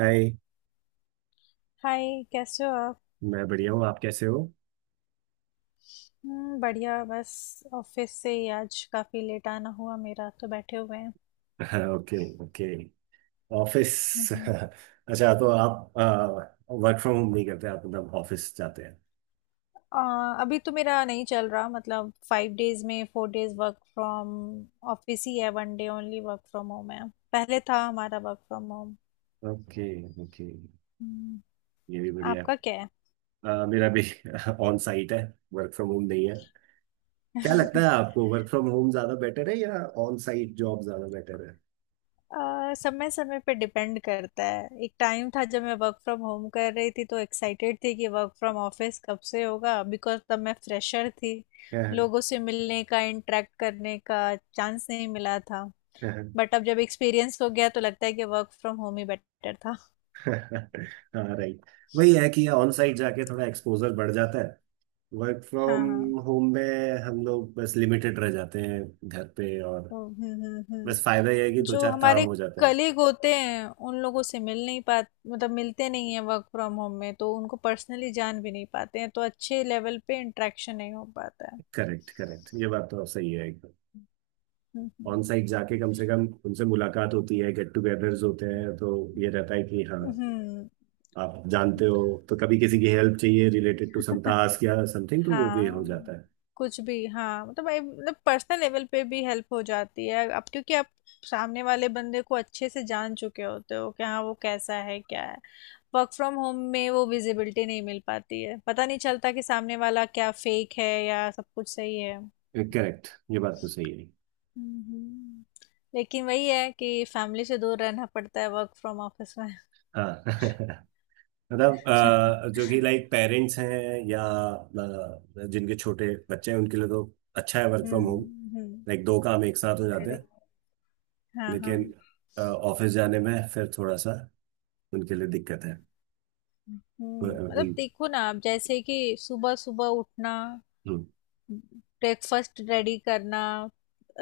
हाय। Hi, कैसे हो आप? मैं बढ़िया हूँ। आप कैसे हो? बढ़िया, बस ऑफिस से ही आज काफ़ी लेट आना हुआ, मेरा तो बैठे हुए हैं। ओके। ओके। ऑफिस। हम्म। अच्छा, तो आप वर्क फ्रॉम होम नहीं करते आप, मतलब ऑफिस जाते हैं? अभी तो मेरा नहीं चल रहा, मतलब 5 डेज में 4 डेज वर्क फ्रॉम ऑफिस ही है, 1 day only work from home है। पहले था हमारा work from home. Okay. Okay. ये भी बढ़िया है। आपका क्या है? मेरा भी ऑन साइट है। वर्क फ्रॉम होम नहीं है। क्या लगता है आपको वर्क फ्रॉम होम ज्यादा बेटर है या ऑन साइट जॉब ज्यादा बेटर है? समय समय पे डिपेंड करता है। एक टाइम था जब मैं वर्क फ्रॉम होम कर रही थी तो एक्साइटेड थी कि वर्क फ्रॉम ऑफिस कब से होगा, बिकॉज तब मैं फ्रेशर थी। लोगों से मिलने का, इंटरेक्ट करने का चांस नहीं मिला था। बट अब जब एक्सपीरियंस हो गया तो लगता है कि वर्क फ्रॉम होम ही बेटर था। हाँ, राइट। वही है कि ऑन साइट जाके थोड़ा एक्सपोजर बढ़ जाता है। वर्क हाँ फ्रॉम हाँ। होम में हम लोग बस लिमिटेड रह जाते हैं घर पे, और हम्म हम्म बस फायदा यह है कि हम्म। दो जो चार काम हमारे हो जाते हैं। कलीग होते हैं उन लोगों से मिल नहीं पाते, मतलब मिलते नहीं है वर्क फ्रॉम होम में, तो उनको पर्सनली जान भी नहीं पाते हैं, तो अच्छे लेवल पे इंटरेक्शन नहीं हो पाता है। करेक्ट, करेक्ट, ये बात तो सही है एकदम। हम्म ऑन साइट जाके कम से कम उनसे मुलाकात होती है, गेट टुगेदर्स होते हैं, तो ये रहता है कि हाँ, हम्म आप जानते हो, तो कभी किसी की हेल्प चाहिए रिलेटेड टू सम हम्म। टास्क या समथिंग तो वो भी हो हाँ। जाता कुछ भी, हाँ, मतलब भाई, मतलब पर्सनल लेवल पे भी हेल्प हो जाती है अब, क्योंकि आप सामने वाले बंदे को अच्छे से जान चुके होते हो कि हाँ वो कैसा है क्या है। वर्क फ्रॉम होम में वो विजिबिलिटी नहीं मिल पाती है, पता नहीं चलता कि सामने वाला क्या फेक है या सब कुछ सही है। है। करेक्ट, ये बात तो सही है। हम्म। लेकिन वही है कि फैमिली से दूर रहना पड़ता है वर्क फ्रॉम ऑफिस में। हाँ। मतलब, जो कि लाइक पेरेंट्स हैं या जिनके छोटे बच्चे हैं उनके लिए तो अच्छा है वर्क फ्रॉम होम। हम्म, लाइक दो काम एक साथ हो जाते हैं। करेक्ट। हाँ हाँ। लेकिन ऑफिस जाने में फिर थोड़ा सा उनके लिए दिक्कत है। अ, हम्म, मतलब उन- देखो ना आप, जैसे कि सुबह सुबह उठना, हम्म। ब्रेकफास्ट रेडी करना,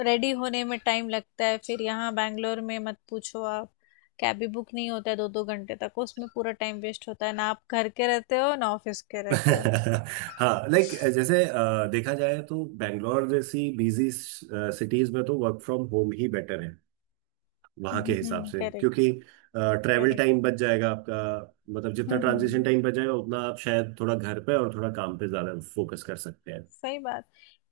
रेडी होने में टाइम लगता है, फिर यहाँ बैंगलोर में मत पूछो आप। कैब भी बुक नहीं होता है 2-2 घंटे तक, उसमें पूरा टाइम वेस्ट होता है, ना आप घर के रहते हो ना ऑफिस के रहते हो। हाँ, लाइक जैसे देखा जाए तो बेंगलोर जैसी बिजी सिटीज में तो वर्क फ्रॉम होम ही बेटर है, वहाँ के हिसाब हम्म, से, करेक्ट क्योंकि करेक्ट, ट्रैवल हम्म। टाइम Correct, बच correct. जाएगा आपका। मतलब जितना हम्म ट्रांजिशन हम्म। टाइम बच जाएगा उतना आप शायद थोड़ा घर पे और थोड़ा काम पे ज्यादा फोकस कर सकते हैं। सही बात।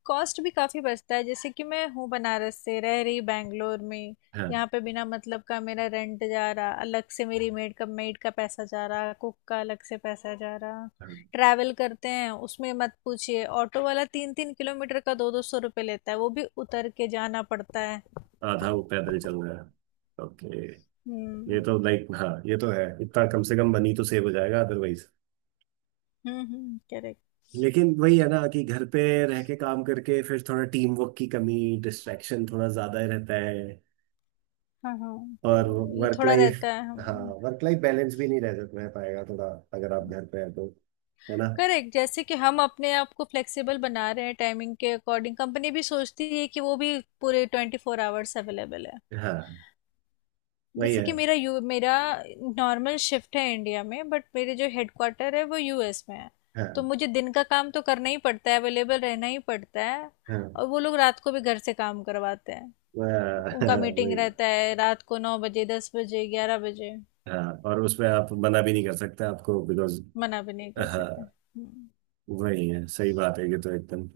कॉस्ट भी काफी बचता है, जैसे कि मैं हूँ बनारस से, रह रही बैंगलोर में। हाँ, यहाँ पे बिना मतलब का मेरा रेंट जा रहा अलग से, मेरी मेड का पैसा जा रहा, कुक का अलग से पैसा जा रहा। हाँ। ट्रैवल करते हैं उसमें मत पूछिए, ऑटो वाला 3-3 किलोमीटर का 200-200 रुपये लेता है, वो भी उतर के जाना पड़ता है। आधा वो पैदल चल रहा है, ओके। ये हम्म तो लाइक, हाँ, ये तो है, इतना कम से कम मनी तो सेव हो जाएगा अदरवाइज। हम्म, करेक्ट। लेकिन वही है ना कि घर पे रह के काम करके फिर थोड़ा टीम वर्क की कमी, डिस्ट्रैक्शन थोड़ा ज्यादा ही रहता है, हाँ हाँ, और सही, ये वर्क थोड़ा लाइफ, रहता है, हम। हाँ, वर्क लाइफ बैलेंस भी नहीं रह रह पाएगा थोड़ा अगर आप घर पे हैं तो, है ना। करेक्ट, जैसे कि हम अपने आप को फ्लेक्सिबल बना रहे हैं टाइमिंग के अकॉर्डिंग, कंपनी भी सोचती है कि वो भी पूरे 24 आवर्स अवेलेबल है। हाँ, वही जैसे है। कि मेरा नॉर्मल शिफ्ट है इंडिया में, बट मेरे जो हेडक्वार्टर है वो US में है। तो हाँ, मुझे दिन का काम तो करना ही पड़ता है, अवेलेबल रहना ही पड़ता है, हाँ। और वो लोग रात को भी घर से काम करवाते हैं। वह- उनका मीटिंग वही है। रहता है रात को 9 बजे, 10 बजे, 11 बजे। हाँ, और उसमें आप मना भी नहीं कर सकते आपको, बिकॉज मना भी नहीं कर सकते, हाँ, हम्म। वही है, सही बात है ये तो एकदम।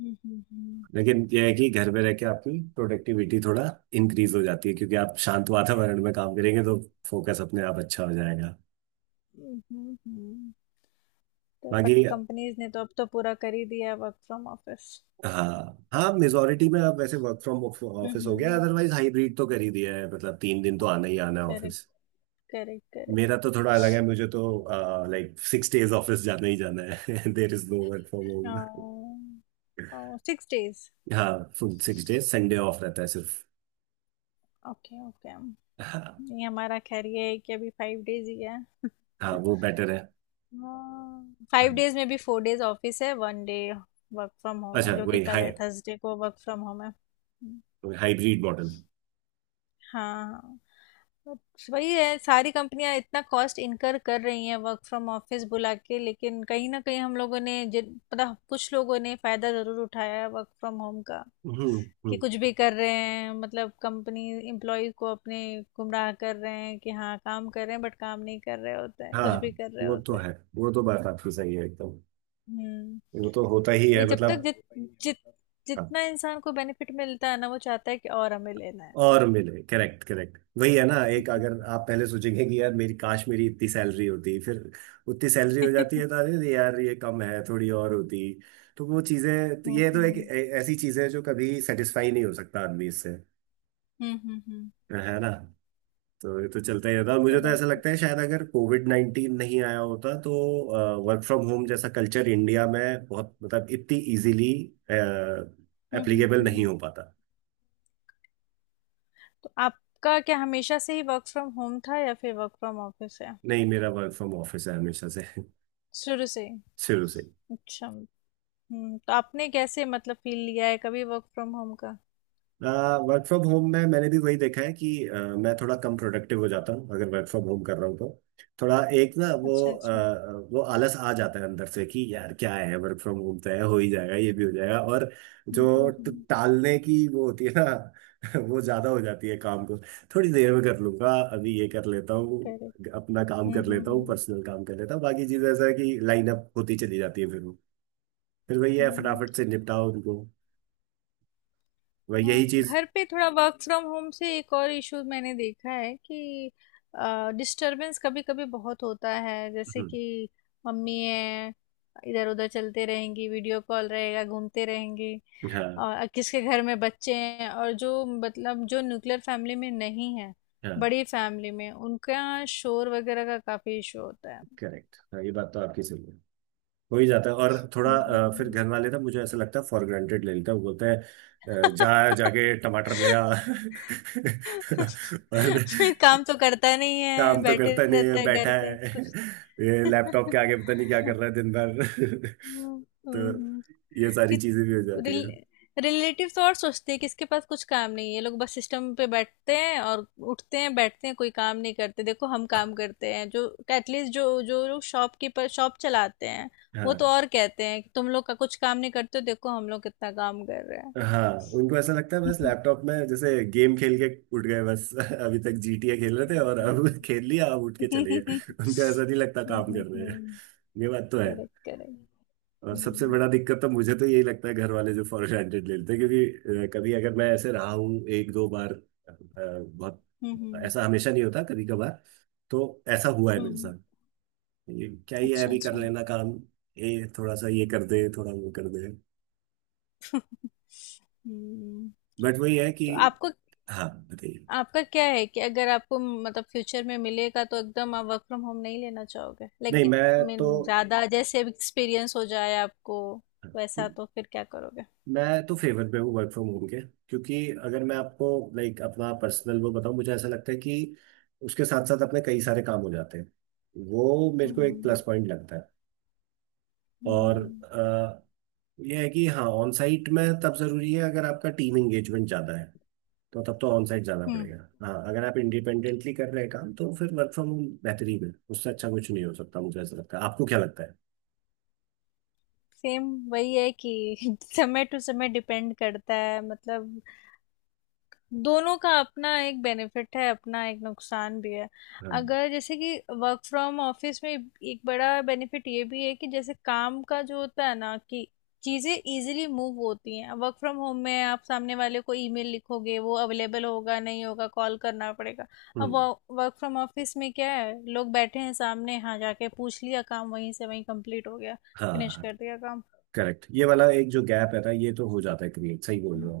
हम्म हम्म हम्म लेकिन यह है कि घर में रह के आपकी प्रोडक्टिविटी थोड़ा इंक्रीज हो जाती है, क्योंकि आप शांत वातावरण में काम करेंगे तो फोकस अपने आप अच्छा हो जाएगा। हम्म हम्म, हम्म, हम्म। तो बट बाकी, कंपनीज ने तो अब तो पूरा कर ही दिया वर्क फ्रॉम ऑफिस। हाँ हाँ, मेजोरिटी में आप वैसे वर्क फ्रॉम ऑफिस हो गया, हम्म। अदरवाइज हाइब्रिड तो कर ही दिया है, मतलब 3 दिन तो आना ही आना है ऑफिस। Correct, correct correct. मेरा तो थोड़ा अलग है, मुझे तो लाइक 6 डेज ऑफिस जाना ही जाना है। देर is no work from home. 6 days? हाँ, फुल 6 डेज, संडे ऑफ रहता है सिर्फ। Okay okay. हाँ, ये हमारा, खैर, ये है कि अभी 5 डेज ही है। हाँ, वो बेटर है। हाँ, 5 डेज में भी 4 डेज ऑफिस है, 1 डे वर्क फ्रॉम होम अच्छा, है, जो कि वही कल हाई है थर्सडे को वर्क फ्रॉम होम है। Hybrid model. हाँ हाँ। वही है, सारी कंपनियां इतना कॉस्ट इनकर कर रही हैं वर्क फ्रॉम ऑफिस बुला के, लेकिन कहीं ना कहीं हम लोगों ने, जिन पता, कुछ लोगों ने फायदा जरूर उठाया है वर्क फ्रॉम होम का। हम्म। कि हम्म। कुछ भी कर रहे हैं, मतलब कंपनी एम्प्लॉय को अपने गुमराह कर रहे हैं कि हाँ काम कर रहे हैं, बट काम नहीं कर रहे होते हैं, कुछ भी हाँ, कर रहे वो तो होते हैं। है, वो तो बात आपकी सही है एकदम, हम्म। वो तो होता ही है, वही, जब तक मतलब। जित जित हाँ। जितना इंसान को बेनिफिट मिलता है ना, वो चाहता है कि और हमें लेना है। और मिले, करेक्ट, करेक्ट, वही है ना, एक, अगर आप पहले सोचेंगे कि यार, मेरी काश मेरी इतनी सैलरी होती, फिर उतनी सैलरी हो जाती है तो अरे यार, ये कम है, थोड़ी और होती। तो वो चीजें तो, हम्म ये तो एक हम्म ऐसी चीज है जो कभी सेटिस्फाई नहीं हो सकता आदमी इससे, हम्म, है ना। तो ये तो चलता ही रहता है, और मुझे तो ऐसा करेक्ट। लगता है शायद अगर कोविड-19 नहीं आया होता तो वर्क फ्रॉम होम जैसा कल्चर इंडिया में बहुत, मतलब इतनी इजीली हम्म हम्म एप्लीकेबल नहीं हम्म। हो पाता। तो आपका क्या, हमेशा से ही वर्क फ्रॉम होम था या फिर वर्क फ्रॉम ऑफिस है? नहीं, मेरा वर्क फ्रॉम ऑफिस है हमेशा से। शुरू से ही? शुरू से। अच्छा। हम्म, तो आपने कैसे, मतलब फील लिया है कभी वर्क फ्रॉम होम का? वर्क फ्रॉम होम में मैंने भी वही देखा है कि, मैं थोड़ा कम प्रोडक्टिव हो जाता हूँ अगर वर्क फ्रॉम होम कर रहा हूँ तो। थोड़ा एक ना, वो अच्छा अच्छा। अ, वो आलस आ जाता है अंदर से कि यार क्या है, वर्क फ्रॉम होम तो है, हो ही जाएगा, ये भी हो जाएगा और, जो हम्म, टालने की वो होती है ना। वो ज्यादा हो जाती है काम को, थोड़ी देर में कर लूंगा, अभी ये कर लेता हूँ, करेक्ट। अपना काम हम्म कर हम्म लेता हूँ, हम्म पर्सनल काम कर लेता हूँ, बाकी चीज ऐसा है कि लाइन अप होती चली जाती है, फिर वही है, हम्म। फटाफट से निपटाओ उनको। वही, यही हाँ, चीज घर पे थोड़ा, वर्क फ्रॉम होम से एक और इशू मैंने देखा है कि डिस्टरबेंस कभी कभी बहुत होता है, जैसे हम्म। कि मम्मी है, इधर उधर चलते रहेंगी, वीडियो कॉल रहेगा, घूमते रहेंगी, हाँ और किसके घर में बच्चे हैं और जो, मतलब जो न्यूक्लियर फैमिली में नहीं है, हाँ, बड़ी फैमिली में, उनका शोर वगैरह का काफी इशू होता है। करेक्ट, हाँ, ये बात तो आपकी सही है, हो ही जाता है। और थोड़ा, फिर हम्म। घर वाले ना, मुझे ऐसा लगता है फॉर ग्रांटेड ले लेते हैं, वो बोलते हैं जा जाके टमाटर ले आ। और, काम तो करता नहीं है, काम तो बैठे करता नहीं है, रहता है बैठा घर पे है कुछ। ये लैपटॉप के आगे, पता नहीं क्या हम्म, कर रहा है दिन भर। तो हम्म। ये सारी कि चीजें भी हो जाती है। रिलेटिव तो और सोचते हैं कि इसके पास कुछ काम नहीं है, ये लोग बस सिस्टम पे बैठते हैं और उठते हैं बैठते हैं, कोई काम नहीं करते। देखो हम काम करते हैं जो, एटलीस्ट जो जो लोग शॉपकीपर शॉप चलाते हैं, वो तो हाँ और कहते हैं कि तुम लोग का कुछ काम नहीं करते हो, देखो हम लोग कितना काम कर रहे हाँ, उनको ऐसा लगता है बस हैं। लैपटॉप में जैसे गेम खेल के उठ गए बस। अभी तक जीटीए खेल रहे थे और अब खेल लिया, अब उठ के चले गए। करेक्ट उनको ऐसा नहीं लगता काम कर रहे हैं। ये बात तो है। करेक्ट। और सबसे हम्म बड़ा दिक्कत तो मुझे तो यही लगता है घर वाले जो फॉर ग्रांटेड ले लेते हैं, क्योंकि कभी अगर मैं ऐसे रहा हूँ एक दो बार, बहुत, हम्म ऐसा हमेशा नहीं होता, कभी कभार तो ऐसा हुआ है मेरे हम्म, साथ, ये क्या ही है, अच्छा अभी कर अच्छा। लेना काम, ये थोड़ा सा ये कर दे, थोड़ा वो कर दे। हम्म, बट वही है कि। तो आपको, हाँ, बताइए। आपका क्या है कि अगर आपको मतलब फ्यूचर में मिलेगा तो एकदम आप वर्क फ्रॉम होम नहीं लेना चाहोगे? नहीं, लाइक मीन तो ज्यादा, जैसे एक्सपीरियंस हो जाए आपको, वैसा तो फिर क्या करोगे? मैं तो फेवर पे हूँ वर्क फ्रॉम होम के, क्योंकि अगर मैं आपको, लाइक, अपना पर्सनल वो बताऊँ, मुझे ऐसा लगता है कि उसके साथ साथ अपने कई सारे काम हो जाते हैं, वो मेरे को एक हम्म प्लस पॉइंट लगता है। और हम्म, यह है कि हाँ, ऑन साइट में तब जरूरी है अगर आपका टीम एंगेजमेंट ज़्यादा है, तो तब तो ऑन साइट जाना पड़ेगा। हाँ, अगर आप इंडिपेंडेंटली कर रहे हैं काम, तो फिर वर्क फ्रॉम होम बेहतरीन है, उससे अच्छा कुछ नहीं हो सकता, मुझे ऐसा लगता है। आपको क्या लगता है? सेम। वही है कि समय टू समय डिपेंड करता है, मतलब दोनों का अपना एक बेनिफिट है, अपना एक नुकसान भी है। हाँ। अगर जैसे कि वर्क फ्रॉम ऑफिस में एक बड़ा बेनिफिट ये भी है कि जैसे काम का जो होता है ना, कि चीज़ें इजीली मूव होती हैं। वर्क फ्रॉम होम में आप सामने वाले को ईमेल लिखोगे, वो अवेलेबल होगा नहीं होगा, कॉल करना पड़ेगा। अब हम्म। वर्क फ्रॉम ऑफिस में क्या है, लोग बैठे हैं सामने, हाँ जाके पूछ लिया, काम वहीं से वहीं कंप्लीट हो गया, फिनिश हाँ, कर दिया काम। करेक्ट, ये वाला एक जो गैप रहता है ये तो हो जाता है क्रिएट, सही बोल रहे हो।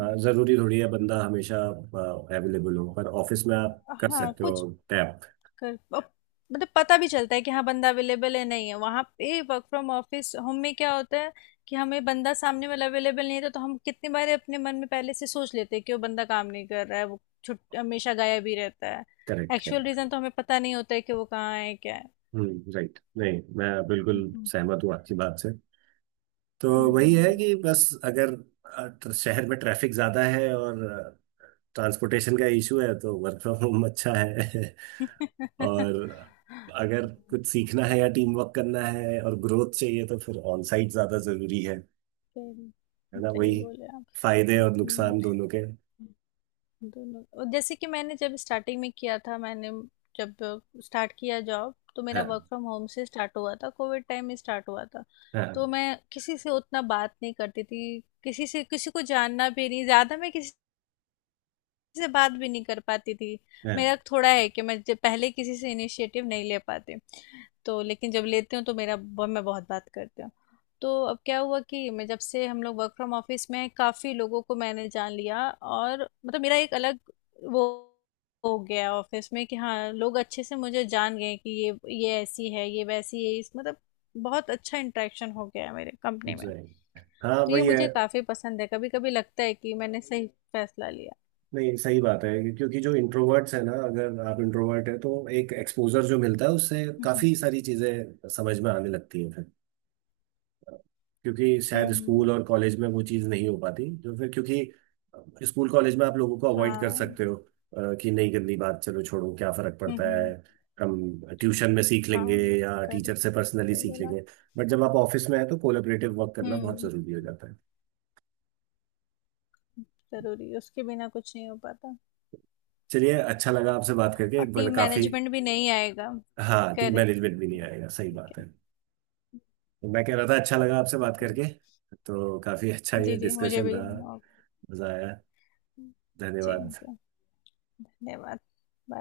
जरूरी थोड़ी है बंदा हमेशा अवेलेबल हो, पर ऑफिस में आप कर हाँ सकते हो कुछ टैप। कर, अब मतलब पता भी चलता है कि हाँ बंदा अवेलेबल है नहीं है वहां पे। वर्क फ्रॉम ऑफिस होम में क्या होता है कि हमें बंदा सामने वाला अवेलेबल नहीं था तो हम कितनी बार अपने मन में पहले से सोच लेते हैं कि वो बंदा काम नहीं कर रहा है, वो छुट हमेशा गायब ही रहता है। Correct, actual correct. रीजन तो हमें पता नहीं होता है कि वो कहाँ है क्या है। हम्म, राइट। नहीं, मैं बिल्कुल हम्म सहमत हूँ आपकी बात से। तो वही है हम्म, कि बस अगर शहर में ट्रैफिक ज्यादा है और ट्रांसपोर्टेशन का इशू है तो वर्क फ्रॉम होम अच्छा है। हम्म। और अगर कुछ सीखना है या टीम वर्क करना है और ग्रोथ चाहिए तो फिर ऑन साइट ज्यादा जरूरी है सही, ना। वही, सही बोले आप। फायदे और हम्म। नुकसान दोनों के। दोनों, और जैसे कि मैंने जब स्टार्टिंग में किया था, मैंने जब स्टार्ट किया जॉब, तो मेरा वर्क हाँ फ्रॉम होम से स्टार्ट हुआ था, कोविड टाइम में स्टार्ट हुआ था। तो हाँ। मैं किसी से उतना बात नहीं करती थी, किसी से किसी को जानना भी नहीं ज़्यादा, मैं किसी से बात भी नहीं कर पाती थी। मेरा हाँ थोड़ा है कि मैं जब पहले किसी से इनिशिएटिव नहीं ले पाती, तो लेकिन जब लेती हूँ तो मेरा मैं बहुत बात करती हूँ। तो अब क्या हुआ कि मैं जब से हम लोग वर्क फ्रॉम ऑफिस में हैं, काफ़ी लोगों को मैंने जान लिया, और मतलब मेरा एक अलग वो हो गया ऑफिस में कि हाँ लोग अच्छे से मुझे जान गए कि ये ऐसी है, ये वैसी है, इस मतलब बहुत अच्छा इंटरेक्शन हो गया है मेरे कंपनी में। जी, हाँ, तो ये वही है। मुझे काफ़ी पसंद है, कभी कभी लगता है कि मैंने सही फैसला लिया। नहीं, सही बात है, क्योंकि जो इंट्रोवर्ट्स है ना, अगर आप इंट्रोवर्ट है तो एक एक्सपोजर जो मिलता है उससे हम्म हम्म काफी सारी चीजें समझ में आने लगती हैं फिर, क्योंकि हम्म, शायद स्कूल हम्म। और कॉलेज में वो चीज़ नहीं हो पाती, तो फिर, क्योंकि स्कूल कॉलेज में आप लोगों को अवॉइड कर हाँ। सकते हो, कि नहीं करनी बात, चलो छोड़ो, क्या फर्क हम्म पड़ता है, हम्म, हम ट्यूशन में सीख लेंगे हाँ। या टीचर से करेक्ट, पर्सनली सही सीख बोला आप। लेंगे। बट जब आप ऑफिस में हैं तो कोलेबरेटिव वर्क करना बहुत हम्म, जरूरी हो जाता है। जरूरी, उसके बिना कुछ नहीं हो पाता। चलिए, अच्छा लगा आपसे बात करके, और एक बड़ा टीम काफी। मैनेजमेंट भी नहीं आएगा। हाँ, टीम करेक्ट, मैनेजमेंट भी नहीं आएगा, सही ठीक बात है। है। तो मैं कह रहा था, अच्छा लगा आपसे बात चलो। करके, तो काफी अच्छा ये जी जी, मुझे डिस्कशन भी। रहा, ओके। मजा आया। जी धन्यवाद। जी। धन्यवाद।